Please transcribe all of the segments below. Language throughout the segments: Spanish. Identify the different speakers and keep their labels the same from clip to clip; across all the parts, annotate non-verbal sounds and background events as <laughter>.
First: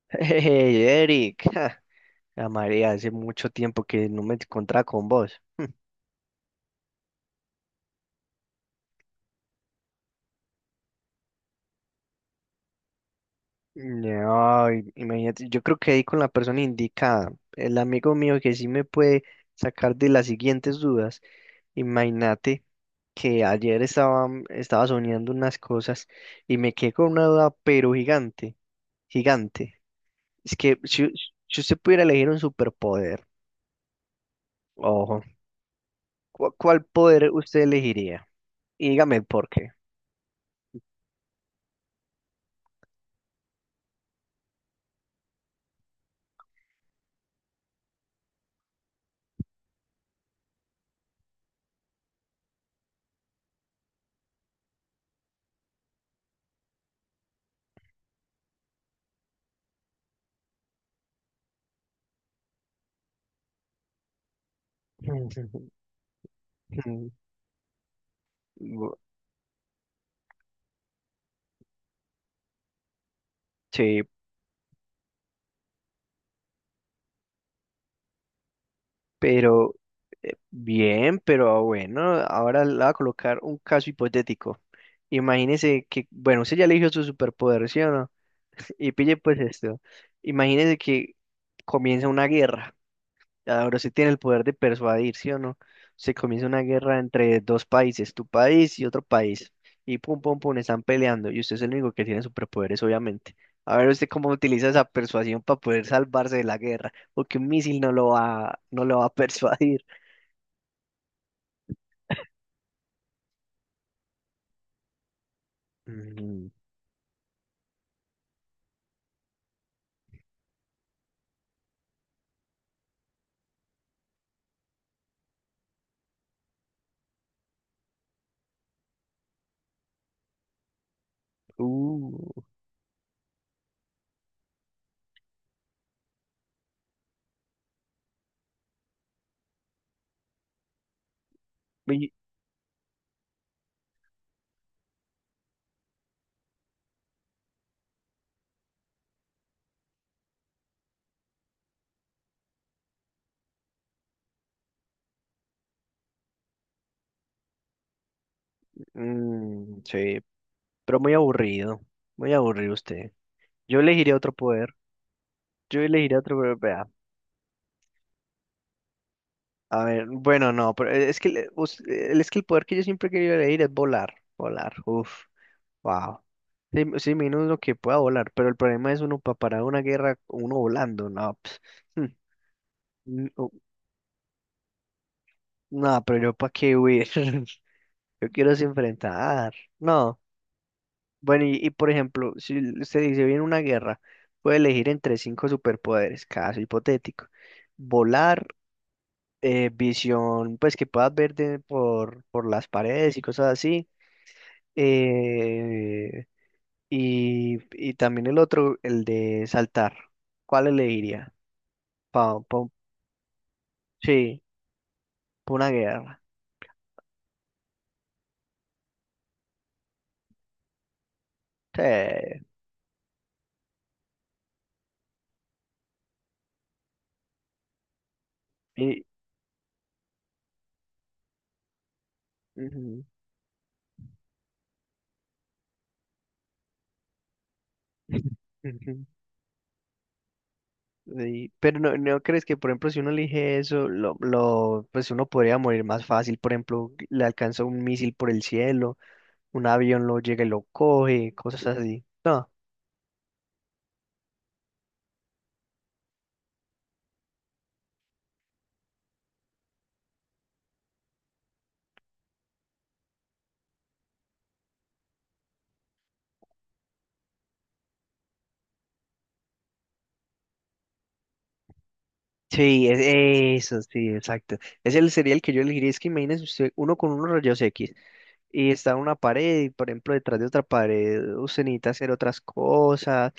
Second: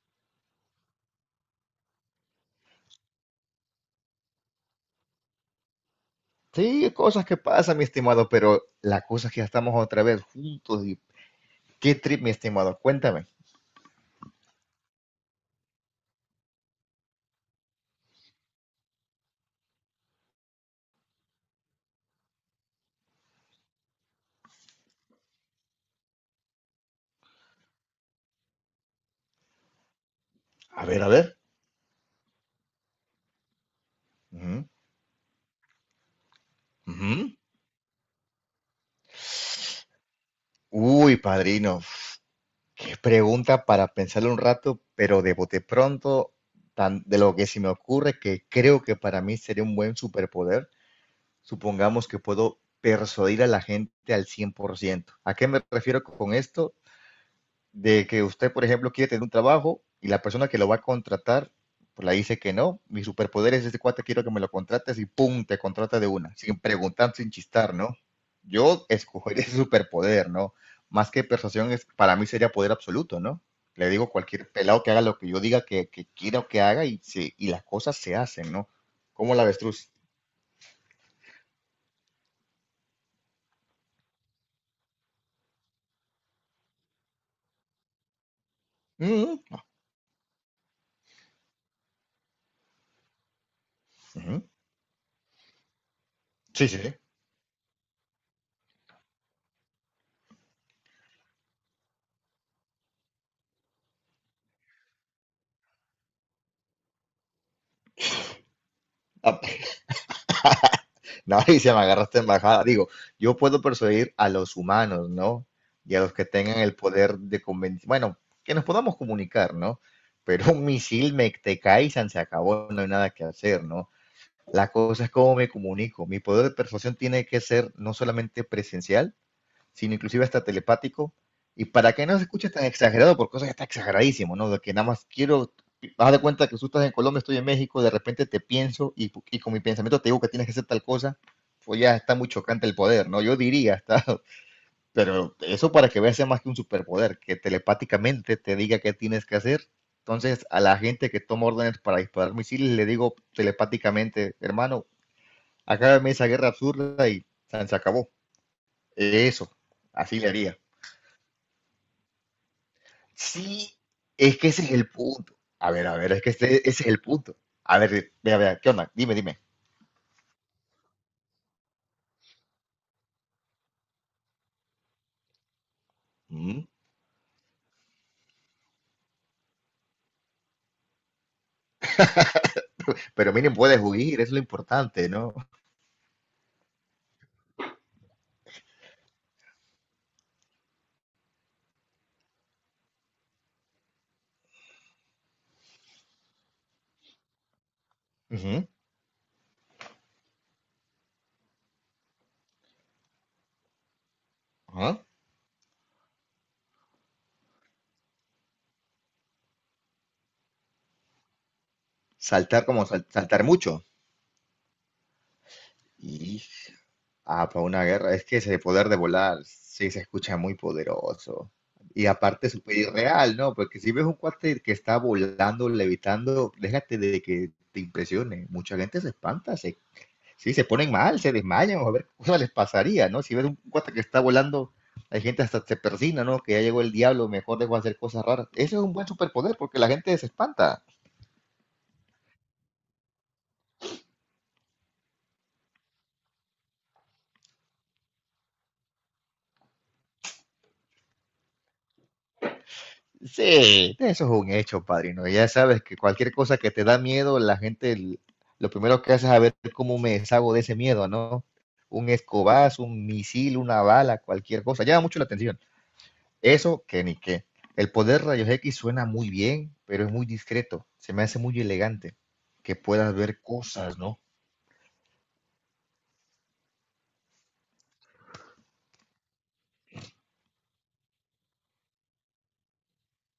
Speaker 1: <laughs> Hey, Eric, ja, la María, hace mucho tiempo que no me encontraba con vos.
Speaker 2: Sí, cosas que pasan, mi estimado, pero la cosa es que ya estamos otra vez juntos y qué trip, mi estimado, cuéntame.
Speaker 1: No, imagínate, yo creo que ahí con la persona indicada, el amigo mío que sí me puede sacar de las siguientes dudas. Imagínate que ayer estaba soñando unas cosas y me quedé con una duda, pero gigante, gigante. Es que
Speaker 2: A ver, a
Speaker 1: si,
Speaker 2: ver.
Speaker 1: si usted pudiera elegir un superpoder,
Speaker 2: Ujú,
Speaker 1: ojo, ¿cuál poder
Speaker 2: ujú.
Speaker 1: usted elegiría? Y dígame el por qué.
Speaker 2: Uy, padrino, uf, qué pregunta para pensarlo un rato, pero de bote pronto, de lo que se me ocurre, que creo que para mí sería un buen superpoder, supongamos que puedo persuadir a la gente al 100%. ¿A qué me refiero con esto? De que usted, por ejemplo, quiere tener un trabajo y la persona que lo va a contratar, pues le dice que no, mi superpoder es este cuate, quiero que me lo contrates y pum, te
Speaker 1: <laughs>
Speaker 2: contrata de una, sin preguntar, sin chistar, ¿no? Yo
Speaker 1: Bu-
Speaker 2: escogería <laughs> ese superpoder, ¿no? Más que persuasión, es, para mí sería poder absoluto, ¿no? Le
Speaker 1: Sí,
Speaker 2: digo a cualquier pelado que haga lo que yo diga que quiero que haga y las cosas se hacen, ¿no? Como la
Speaker 1: pero
Speaker 2: avestruz.
Speaker 1: bien, pero bueno, ahora le voy a colocar un caso hipotético. Imagínese que, bueno, usted ya eligió su superpoder, ¿sí o no? <laughs> Y pille
Speaker 2: Mm,
Speaker 1: pues esto. Imagínese que comienza una guerra. Ahora sí tiene el
Speaker 2: ujú.
Speaker 1: poder de persuadir, ¿sí o no? Se comienza una
Speaker 2: Sí, sí, sí.
Speaker 1: guerra entre dos países, tu país y otro país, y pum, pum, pum, están peleando, y usted es el único que tiene superpoderes, obviamente. A ver usted cómo utiliza esa persuasión para poder salvarse de la guerra, porque un misil no lo va a <laughs> persuadir.
Speaker 2: Mauricio, <laughs> me agarraste en bajada. Digo, yo puedo persuadir a los humanos, ¿no? Y a los que
Speaker 1: Mm,
Speaker 2: tengan el poder de convencer, bueno, que nos podamos comunicar, ¿no? Pero un misil me te cae y se acabó, no hay nada que hacer, ¿no? La cosa es cómo me comunico. Mi poder de persuasión tiene que ser no solamente presencial, sino inclusive hasta telepático, y para que no se
Speaker 1: uh,
Speaker 2: escuche tan exagerado, porque eso ya está exageradísimo, ¿no? De que nada más quiero, vas de cuenta que tú estás en Colombia, estoy en México, de repente te pienso y con mi pensamiento te digo que tienes que hacer tal cosa, pues ya
Speaker 1: y-
Speaker 2: está muy chocante el poder, ¿no? Yo diría, está, <laughs> pero eso para que veas sea más que un superpoder, que telepáticamente te diga qué tienes que hacer. Entonces, a la gente que toma órdenes para disparar misiles, le digo telepáticamente, hermano, acábame esa guerra absurda y se acabó. Eso,
Speaker 1: mm,
Speaker 2: así
Speaker 1: sí,
Speaker 2: le haría.
Speaker 1: pero muy aburrido usted.
Speaker 2: Sí,
Speaker 1: Yo elegiría otro
Speaker 2: es que ese es
Speaker 1: poder,
Speaker 2: el punto.
Speaker 1: yo
Speaker 2: A ver,
Speaker 1: elegiría
Speaker 2: es que
Speaker 1: otro
Speaker 2: ese
Speaker 1: poder.
Speaker 2: es el punto. A ver, vea, vea, ¿qué onda? Dime, dime.
Speaker 1: A ver, bueno, no, pero es que, es que el poder que yo siempre he querido elegir es volar, volar, uff, wow.
Speaker 2: Mm.
Speaker 1: Sí, sí, menos lo que pueda volar, pero el problema es uno para parar una guerra, uno volando, no, pues, mm, n-
Speaker 2: Pero
Speaker 1: o-
Speaker 2: miren, puedes huir, es lo importante, ¿no?
Speaker 1: no, pero yo para qué huir, <laughs> yo quiero es enfrentar, no. Bueno, y por ejemplo, si l- usted dice viene una guerra, puede elegir entre cinco superpoderes, caso hipotético. Volar,
Speaker 2: Ujú,
Speaker 1: visión, pues que puedas ver por las paredes y cosas así.
Speaker 2: ajá.
Speaker 1: Eh, y también el otro, el de saltar. ¿Cuál elegiría? Pa,
Speaker 2: Saltar
Speaker 1: pa-
Speaker 2: como saltar mucho.
Speaker 1: sí, pa una guerra.
Speaker 2: Y, ah, para una guerra, es que ese poder de volar, sí, se escucha muy poderoso.
Speaker 1: Sí.
Speaker 2: Y aparte, súper irreal, ¿no? Porque si ves un cuate que está volando, levitando, déjate de que te impresione. Mucha gente
Speaker 1: Y-
Speaker 2: se espanta, se sí, se ponen mal, se desmayan, o a ver qué cosa les
Speaker 1: ujú,
Speaker 2: pasaría, ¿no? Si ves un cuate que está volando, hay gente hasta se persina, ¿no? Que ya llegó el diablo, mejor dejo de hacer cosas raras.
Speaker 1: <laughs>
Speaker 2: Eso es un
Speaker 1: ujú.
Speaker 2: buen superpoder porque la gente se espanta.
Speaker 1: Sí, pero no, no crees que, por ejemplo, si uno elige eso, pues uno podría morir más fácil. Por ejemplo, le alcanza un misil por el cielo, un avión lo llega y lo coge, cosas así. No.
Speaker 2: Sí, eso es un hecho, padrino. Ya sabes que cualquier cosa que te da miedo, la gente, lo primero que hace es a ver cómo me deshago de ese miedo, ¿no? Un escobazo, un misil, una bala, cualquier cosa. Llama mucho la atención. Eso que ni qué. El poder rayos X suena muy bien, pero es muy discreto. Se me hace muy elegante que
Speaker 1: Sí,
Speaker 2: puedas ver
Speaker 1: eso,
Speaker 2: cosas,
Speaker 1: sí,
Speaker 2: ¿no?
Speaker 1: exacto. Sería el que yo elegiría. Es que imagínese usted, uno con unos rayos X, y está en una pared y por ejemplo detrás de otra pared usted necesita hacer otras cosas.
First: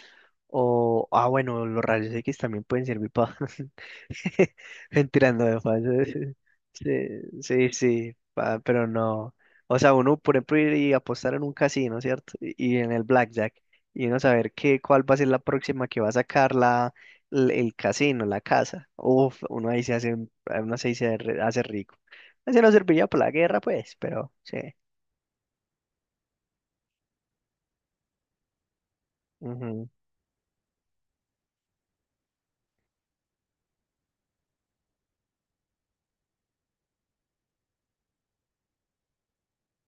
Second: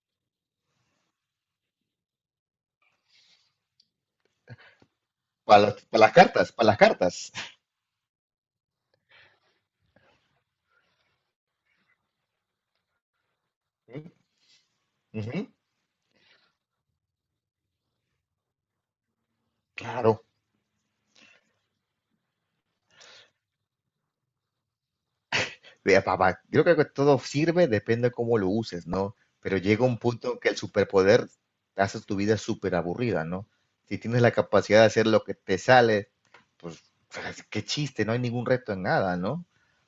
Speaker 1: O ah, bueno, los rayos X también pueden servir para <laughs> mentirando de
Speaker 2: Para las,
Speaker 1: falso.
Speaker 2: para las
Speaker 1: <laughs>
Speaker 2: cartas, para las cartas.
Speaker 1: Sí, sí, sí, pa- pero no, o sea, uno por ejemplo ir y apostar en un casino, cierto, y en el blackjack y uno saber qué, cuál va
Speaker 2: <laughs>
Speaker 1: a ser la
Speaker 2: Ujú.
Speaker 1: próxima que va a sacar la, el casino, la casa, uf, uno ahí se hace
Speaker 2: Claro.
Speaker 1: uno ahí hace rico. Así no serviría para la guerra pues, pero sí.
Speaker 2: Papá, yo creo que todo sirve, depende de cómo lo uses, ¿no? Pero llega un punto en que el superpoder hace tu vida súper aburrida, ¿no? Si tienes la capacidad de hacer lo que te sale, pues <laughs> qué chiste, no hay ningún reto en nada, ¿no?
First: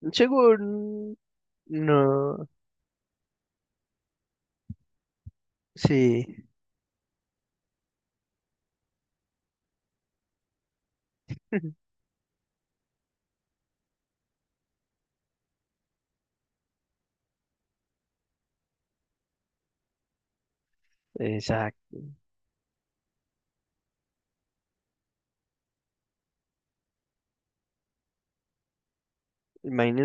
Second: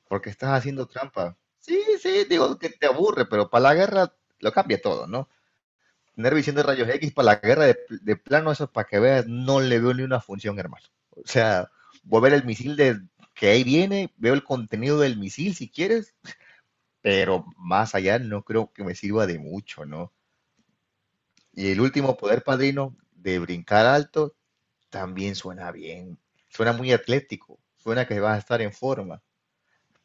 Speaker 2: Porque estás haciendo
Speaker 1: Según...
Speaker 2: trampa. Sí, sí,
Speaker 1: No,
Speaker 2: digo que te aburre, pero para la guerra lo cambia todo, ¿no? Tener
Speaker 1: sí,
Speaker 2: visión de rayos X para la guerra de plano, eso para que veas, no le veo ni una función, hermano. O sea, voy a ver el misil de que ahí viene, veo el contenido del misil si quieres, pero más allá no creo que me sirva de mucho, ¿no?
Speaker 1: <laughs>
Speaker 2: Y el
Speaker 1: exacto.
Speaker 2: último poder padrino de brincar alto también suena bien, suena muy atlético, suena que vas a estar en forma,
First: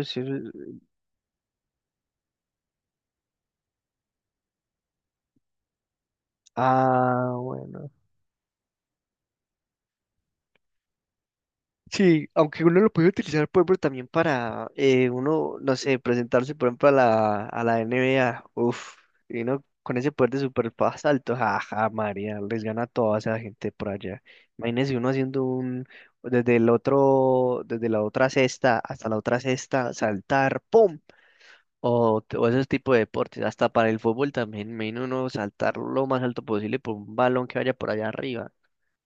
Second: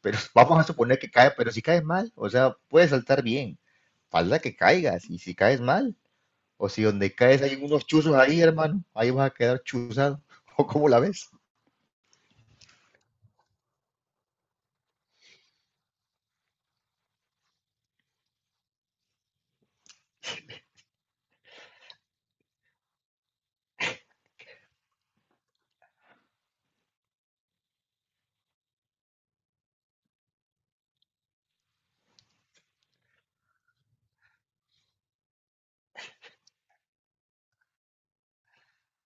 Speaker 2: pero <laughs> vamos a suponer que cae, pero si caes mal, o sea, puedes saltar bien, falta que caigas, y si caes mal, o si donde
Speaker 1: Ah,
Speaker 2: caes hay unos
Speaker 1: bueno.
Speaker 2: chuzos ahí, hermano, ahí vas a quedar chuzado, <laughs> o cómo la ves.
Speaker 1: Sí, aunque uno lo puede utilizar, por ejemplo, también para uno, no sé, presentarse, por ejemplo, a a la NBA. Uf, y uno con ese poder de super alto, jaja, María, les gana a toda esa gente por allá. Imagínense uno haciendo un, desde el otro, desde la otra cesta hasta la otra cesta, saltar, ¡pum! O, o ese tipo de deportes, hasta para el fútbol también, menos uno saltar lo más alto posible por un balón que vaya por allá arriba,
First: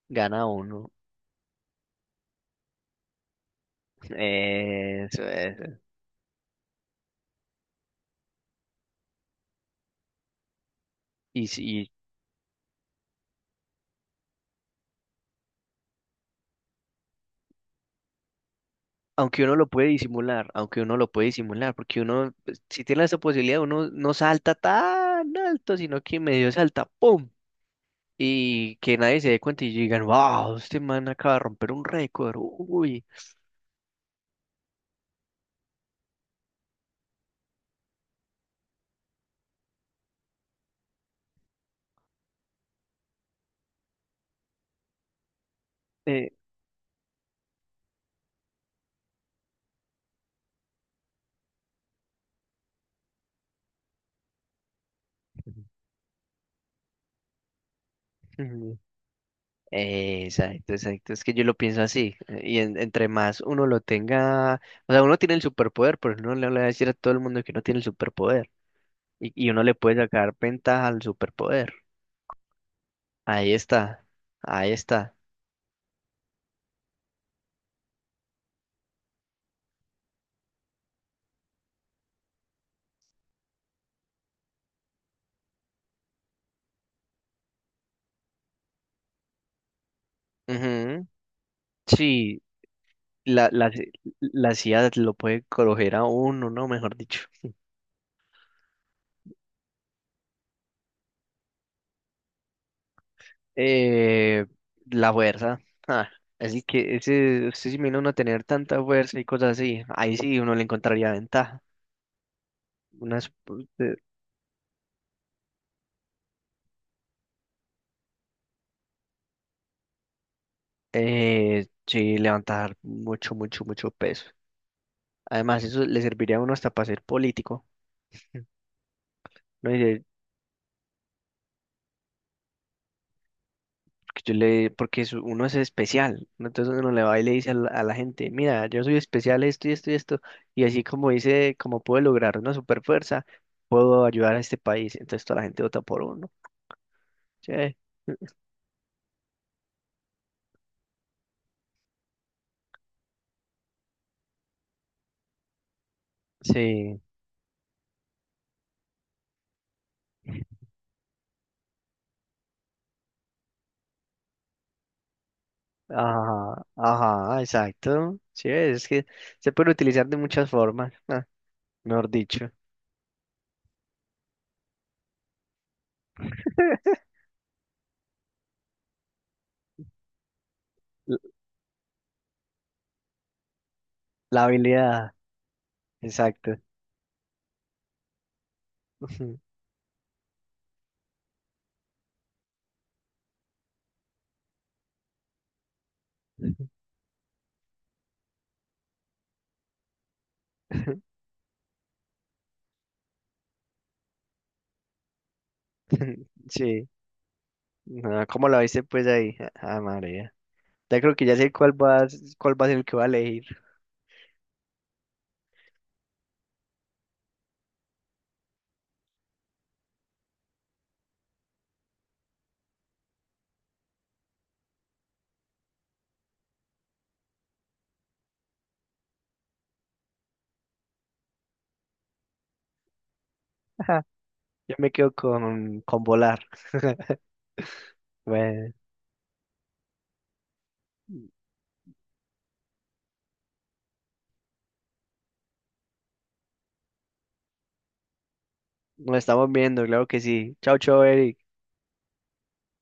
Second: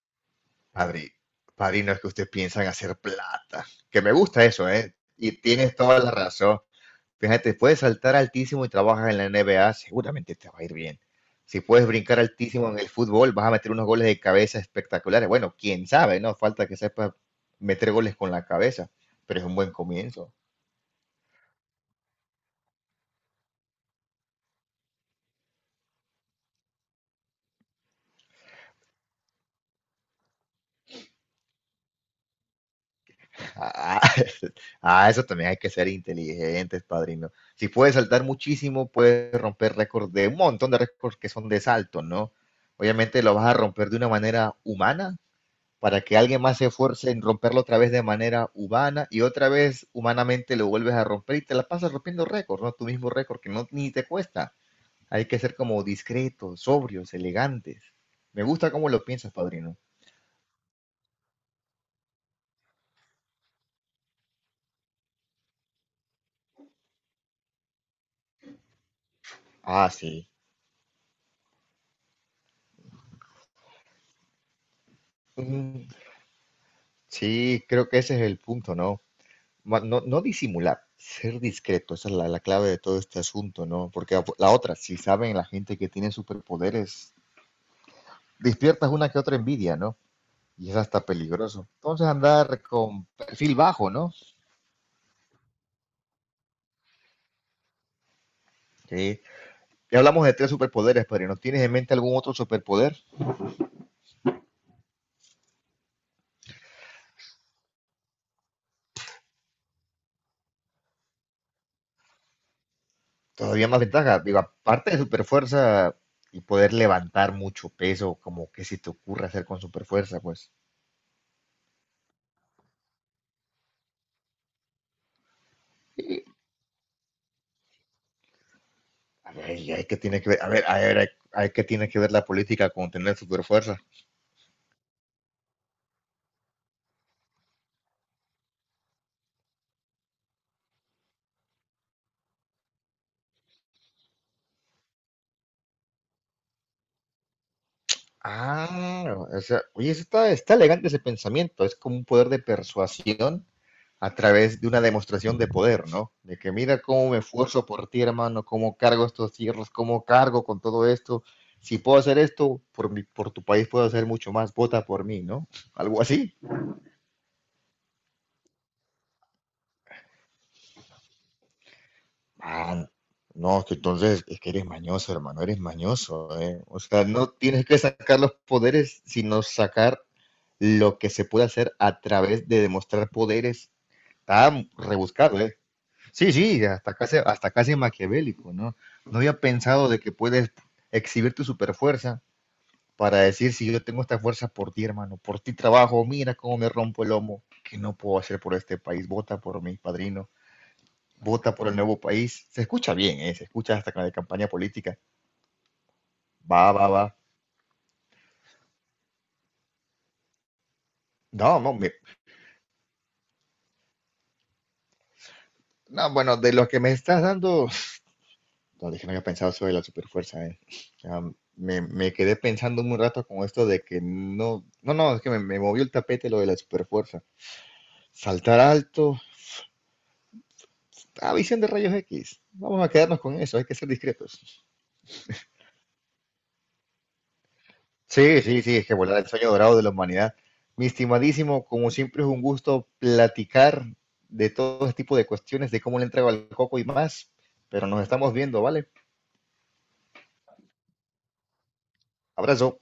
Speaker 1: gana uno.
Speaker 2: Padre, padrino, es que ustedes piensan hacer plata, que me
Speaker 1: <laughs>
Speaker 2: gusta eso, ¿eh?
Speaker 1: Eso,
Speaker 2: Y tienes
Speaker 1: eso.
Speaker 2: toda la razón. Fíjate, puedes saltar altísimo y trabajas en la NBA, seguramente te va a ir bien.
Speaker 1: Y
Speaker 2: Si puedes
Speaker 1: si,
Speaker 2: brincar altísimo en el fútbol, vas a meter unos goles de cabeza espectaculares. Bueno, quién sabe, ¿no? Falta que sepas meter goles con la cabeza, pero
Speaker 1: aunque
Speaker 2: es
Speaker 1: uno
Speaker 2: un
Speaker 1: lo
Speaker 2: buen
Speaker 1: puede
Speaker 2: comienzo.
Speaker 1: disimular, aunque uno lo puede disimular, porque uno, pues, si tiene esa posibilidad, uno no salta tan alto, sino que medio salta, ¡pum! Y que nadie se dé cuenta y digan, wow, este man acaba de romper un récord, uy.
Speaker 2: Ah, <laughs> ah, eso también hay que ser inteligentes, padrino. Si puedes saltar muchísimo, puedes romper récords de un montón de récords que son de salto, ¿no? Obviamente lo vas a romper de una manera humana, para que
Speaker 1: Eh,
Speaker 2: alguien más se esfuerce en romperlo otra vez de manera humana y otra vez humanamente lo vuelves a romper y te la pasas rompiendo récords, ¿no? Tu mismo récord que no ni te cuesta. Hay que ser como
Speaker 1: <laughs>
Speaker 2: discretos, sobrios, elegantes. Me gusta cómo lo piensas, padrino.
Speaker 1: Exacto, exacto. Es que yo lo pienso así. Entre más uno lo tenga, o sea, uno tiene el superpoder, pero uno no le va a decir a todo el mundo que uno tiene el superpoder. Y uno le
Speaker 2: Ah,
Speaker 1: puede
Speaker 2: sí.
Speaker 1: sacar ventaja al superpoder. Ahí está, ahí está.
Speaker 2: Mm, sí, creo que ese es el punto, ¿no? No, no disimular, ser discreto, esa es la clave de todo este asunto, ¿no? Porque la otra, si saben la gente que tiene superpoderes, despiertas una que otra envidia, ¿no? Y es hasta
Speaker 1: Ujú.
Speaker 2: peligroso. Entonces
Speaker 1: Sí,
Speaker 2: andar con
Speaker 1: la,
Speaker 2: perfil
Speaker 1: la,
Speaker 2: bajo, ¿no?
Speaker 1: la CIA lo puede coger a uno, ¿no? Mejor dicho.
Speaker 2: Sí. Ya hablamos de tres superpoderes, pero ¿no tienes en mente algún otro superpoder?
Speaker 1: Eh, la fuerza. Ah, así que ese, usted se imagina uno tener tanta fuerza y cosas así. Ahí sí uno le encontraría ventaja. Unas,
Speaker 2: Todavía más ventaja. Digo, aparte de superfuerza y poder levantar mucho peso, como que si te ocurre hacer con superfuerza, pues.
Speaker 1: eh, sí, levantar mucho, mucho, mucho peso. Además, eso le
Speaker 2: Y,
Speaker 1: serviría a uno hasta para ser político,
Speaker 2: a ver,
Speaker 1: ¿no?
Speaker 2: ¿y ahí qué tiene que ver? A ver, a ver, ahí qué tiene que ver la política con tener superfuerza?
Speaker 1: Que yo le, porque uno es especial, ¿no? Entonces uno le va y le dice a a la gente, mira, yo soy especial esto y esto y esto, y así como dice, como puedo lograr una super fuerza, puedo ayudar a este país. Entonces toda la gente vota por uno. Sí,
Speaker 2: Ah, o sea, oye, ese está, está elegante ese pensamiento. Es como un poder de persuasión a través de una demostración de poder, ¿no? De que mira
Speaker 1: sí,
Speaker 2: cómo me esfuerzo por ti, hermano, cómo cargo estos cierros, cómo cargo con todo esto. Si puedo hacer esto, por mi, por tu país puedo hacer mucho más. Vota por mí, ¿no? <laughs> Algo así.
Speaker 1: ajá, ajá, exacto. Sí, es que se puede utilizar de muchas formas, ah, mejor dicho.
Speaker 2: Ah, no, que entonces es que eres mañoso, hermano, eres mañoso, ¿eh? O sea, no tienes que sacar los poderes, sino sacar lo que
Speaker 1: L-
Speaker 2: se puede hacer a través de demostrar poderes.
Speaker 1: La
Speaker 2: Está
Speaker 1: habilidad,
Speaker 2: rebuscado, ¿eh? Sí,
Speaker 1: exacto.
Speaker 2: sí, hasta casi maquiavélico, ¿no? No había
Speaker 1: <laughs>
Speaker 2: pensado de que puedes exhibir tu superfuerza para decir si yo tengo esta fuerza por ti, hermano, por ti trabajo, mira cómo me rompo el lomo, que no puedo hacer por este país, vota por mi padrino,
Speaker 1: <laughs>
Speaker 2: vota por el nuevo país. Se escucha bien, ¿eh? Se escucha hasta con la de campaña política. Va,
Speaker 1: Sí,
Speaker 2: va, va.
Speaker 1: no, ¿cómo lo viste pues ahí? Ah, María. Ya creo que ya sé
Speaker 2: No, no,
Speaker 1: cuál va, cuál va a ser el que va a elegir.
Speaker 2: no, bueno, de lo que me estás dando, no, dije, no había pensado sobre la superfuerza, eh. Me quedé pensando un rato con esto de que no, no, no, es que me movió el tapete lo de la superfuerza. Saltar alto, ah, visión de rayos X. Vamos a quedarnos con eso, hay que ser
Speaker 1: <laughs>
Speaker 2: discretos.
Speaker 1: Yo me quedo con volar. <laughs>
Speaker 2: Sí, sí,
Speaker 1: Bueno,
Speaker 2: sí, es que volar el sueño dorado de la humanidad. Mi estimadísimo, como siempre es un gusto platicar de todo este tipo de cuestiones, de cómo le entrego al coco y más, pero nos estamos viendo, ¿vale?
Speaker 1: nos estamos viendo, claro que sí. Chao, chao, Eric.
Speaker 2: Abrazo.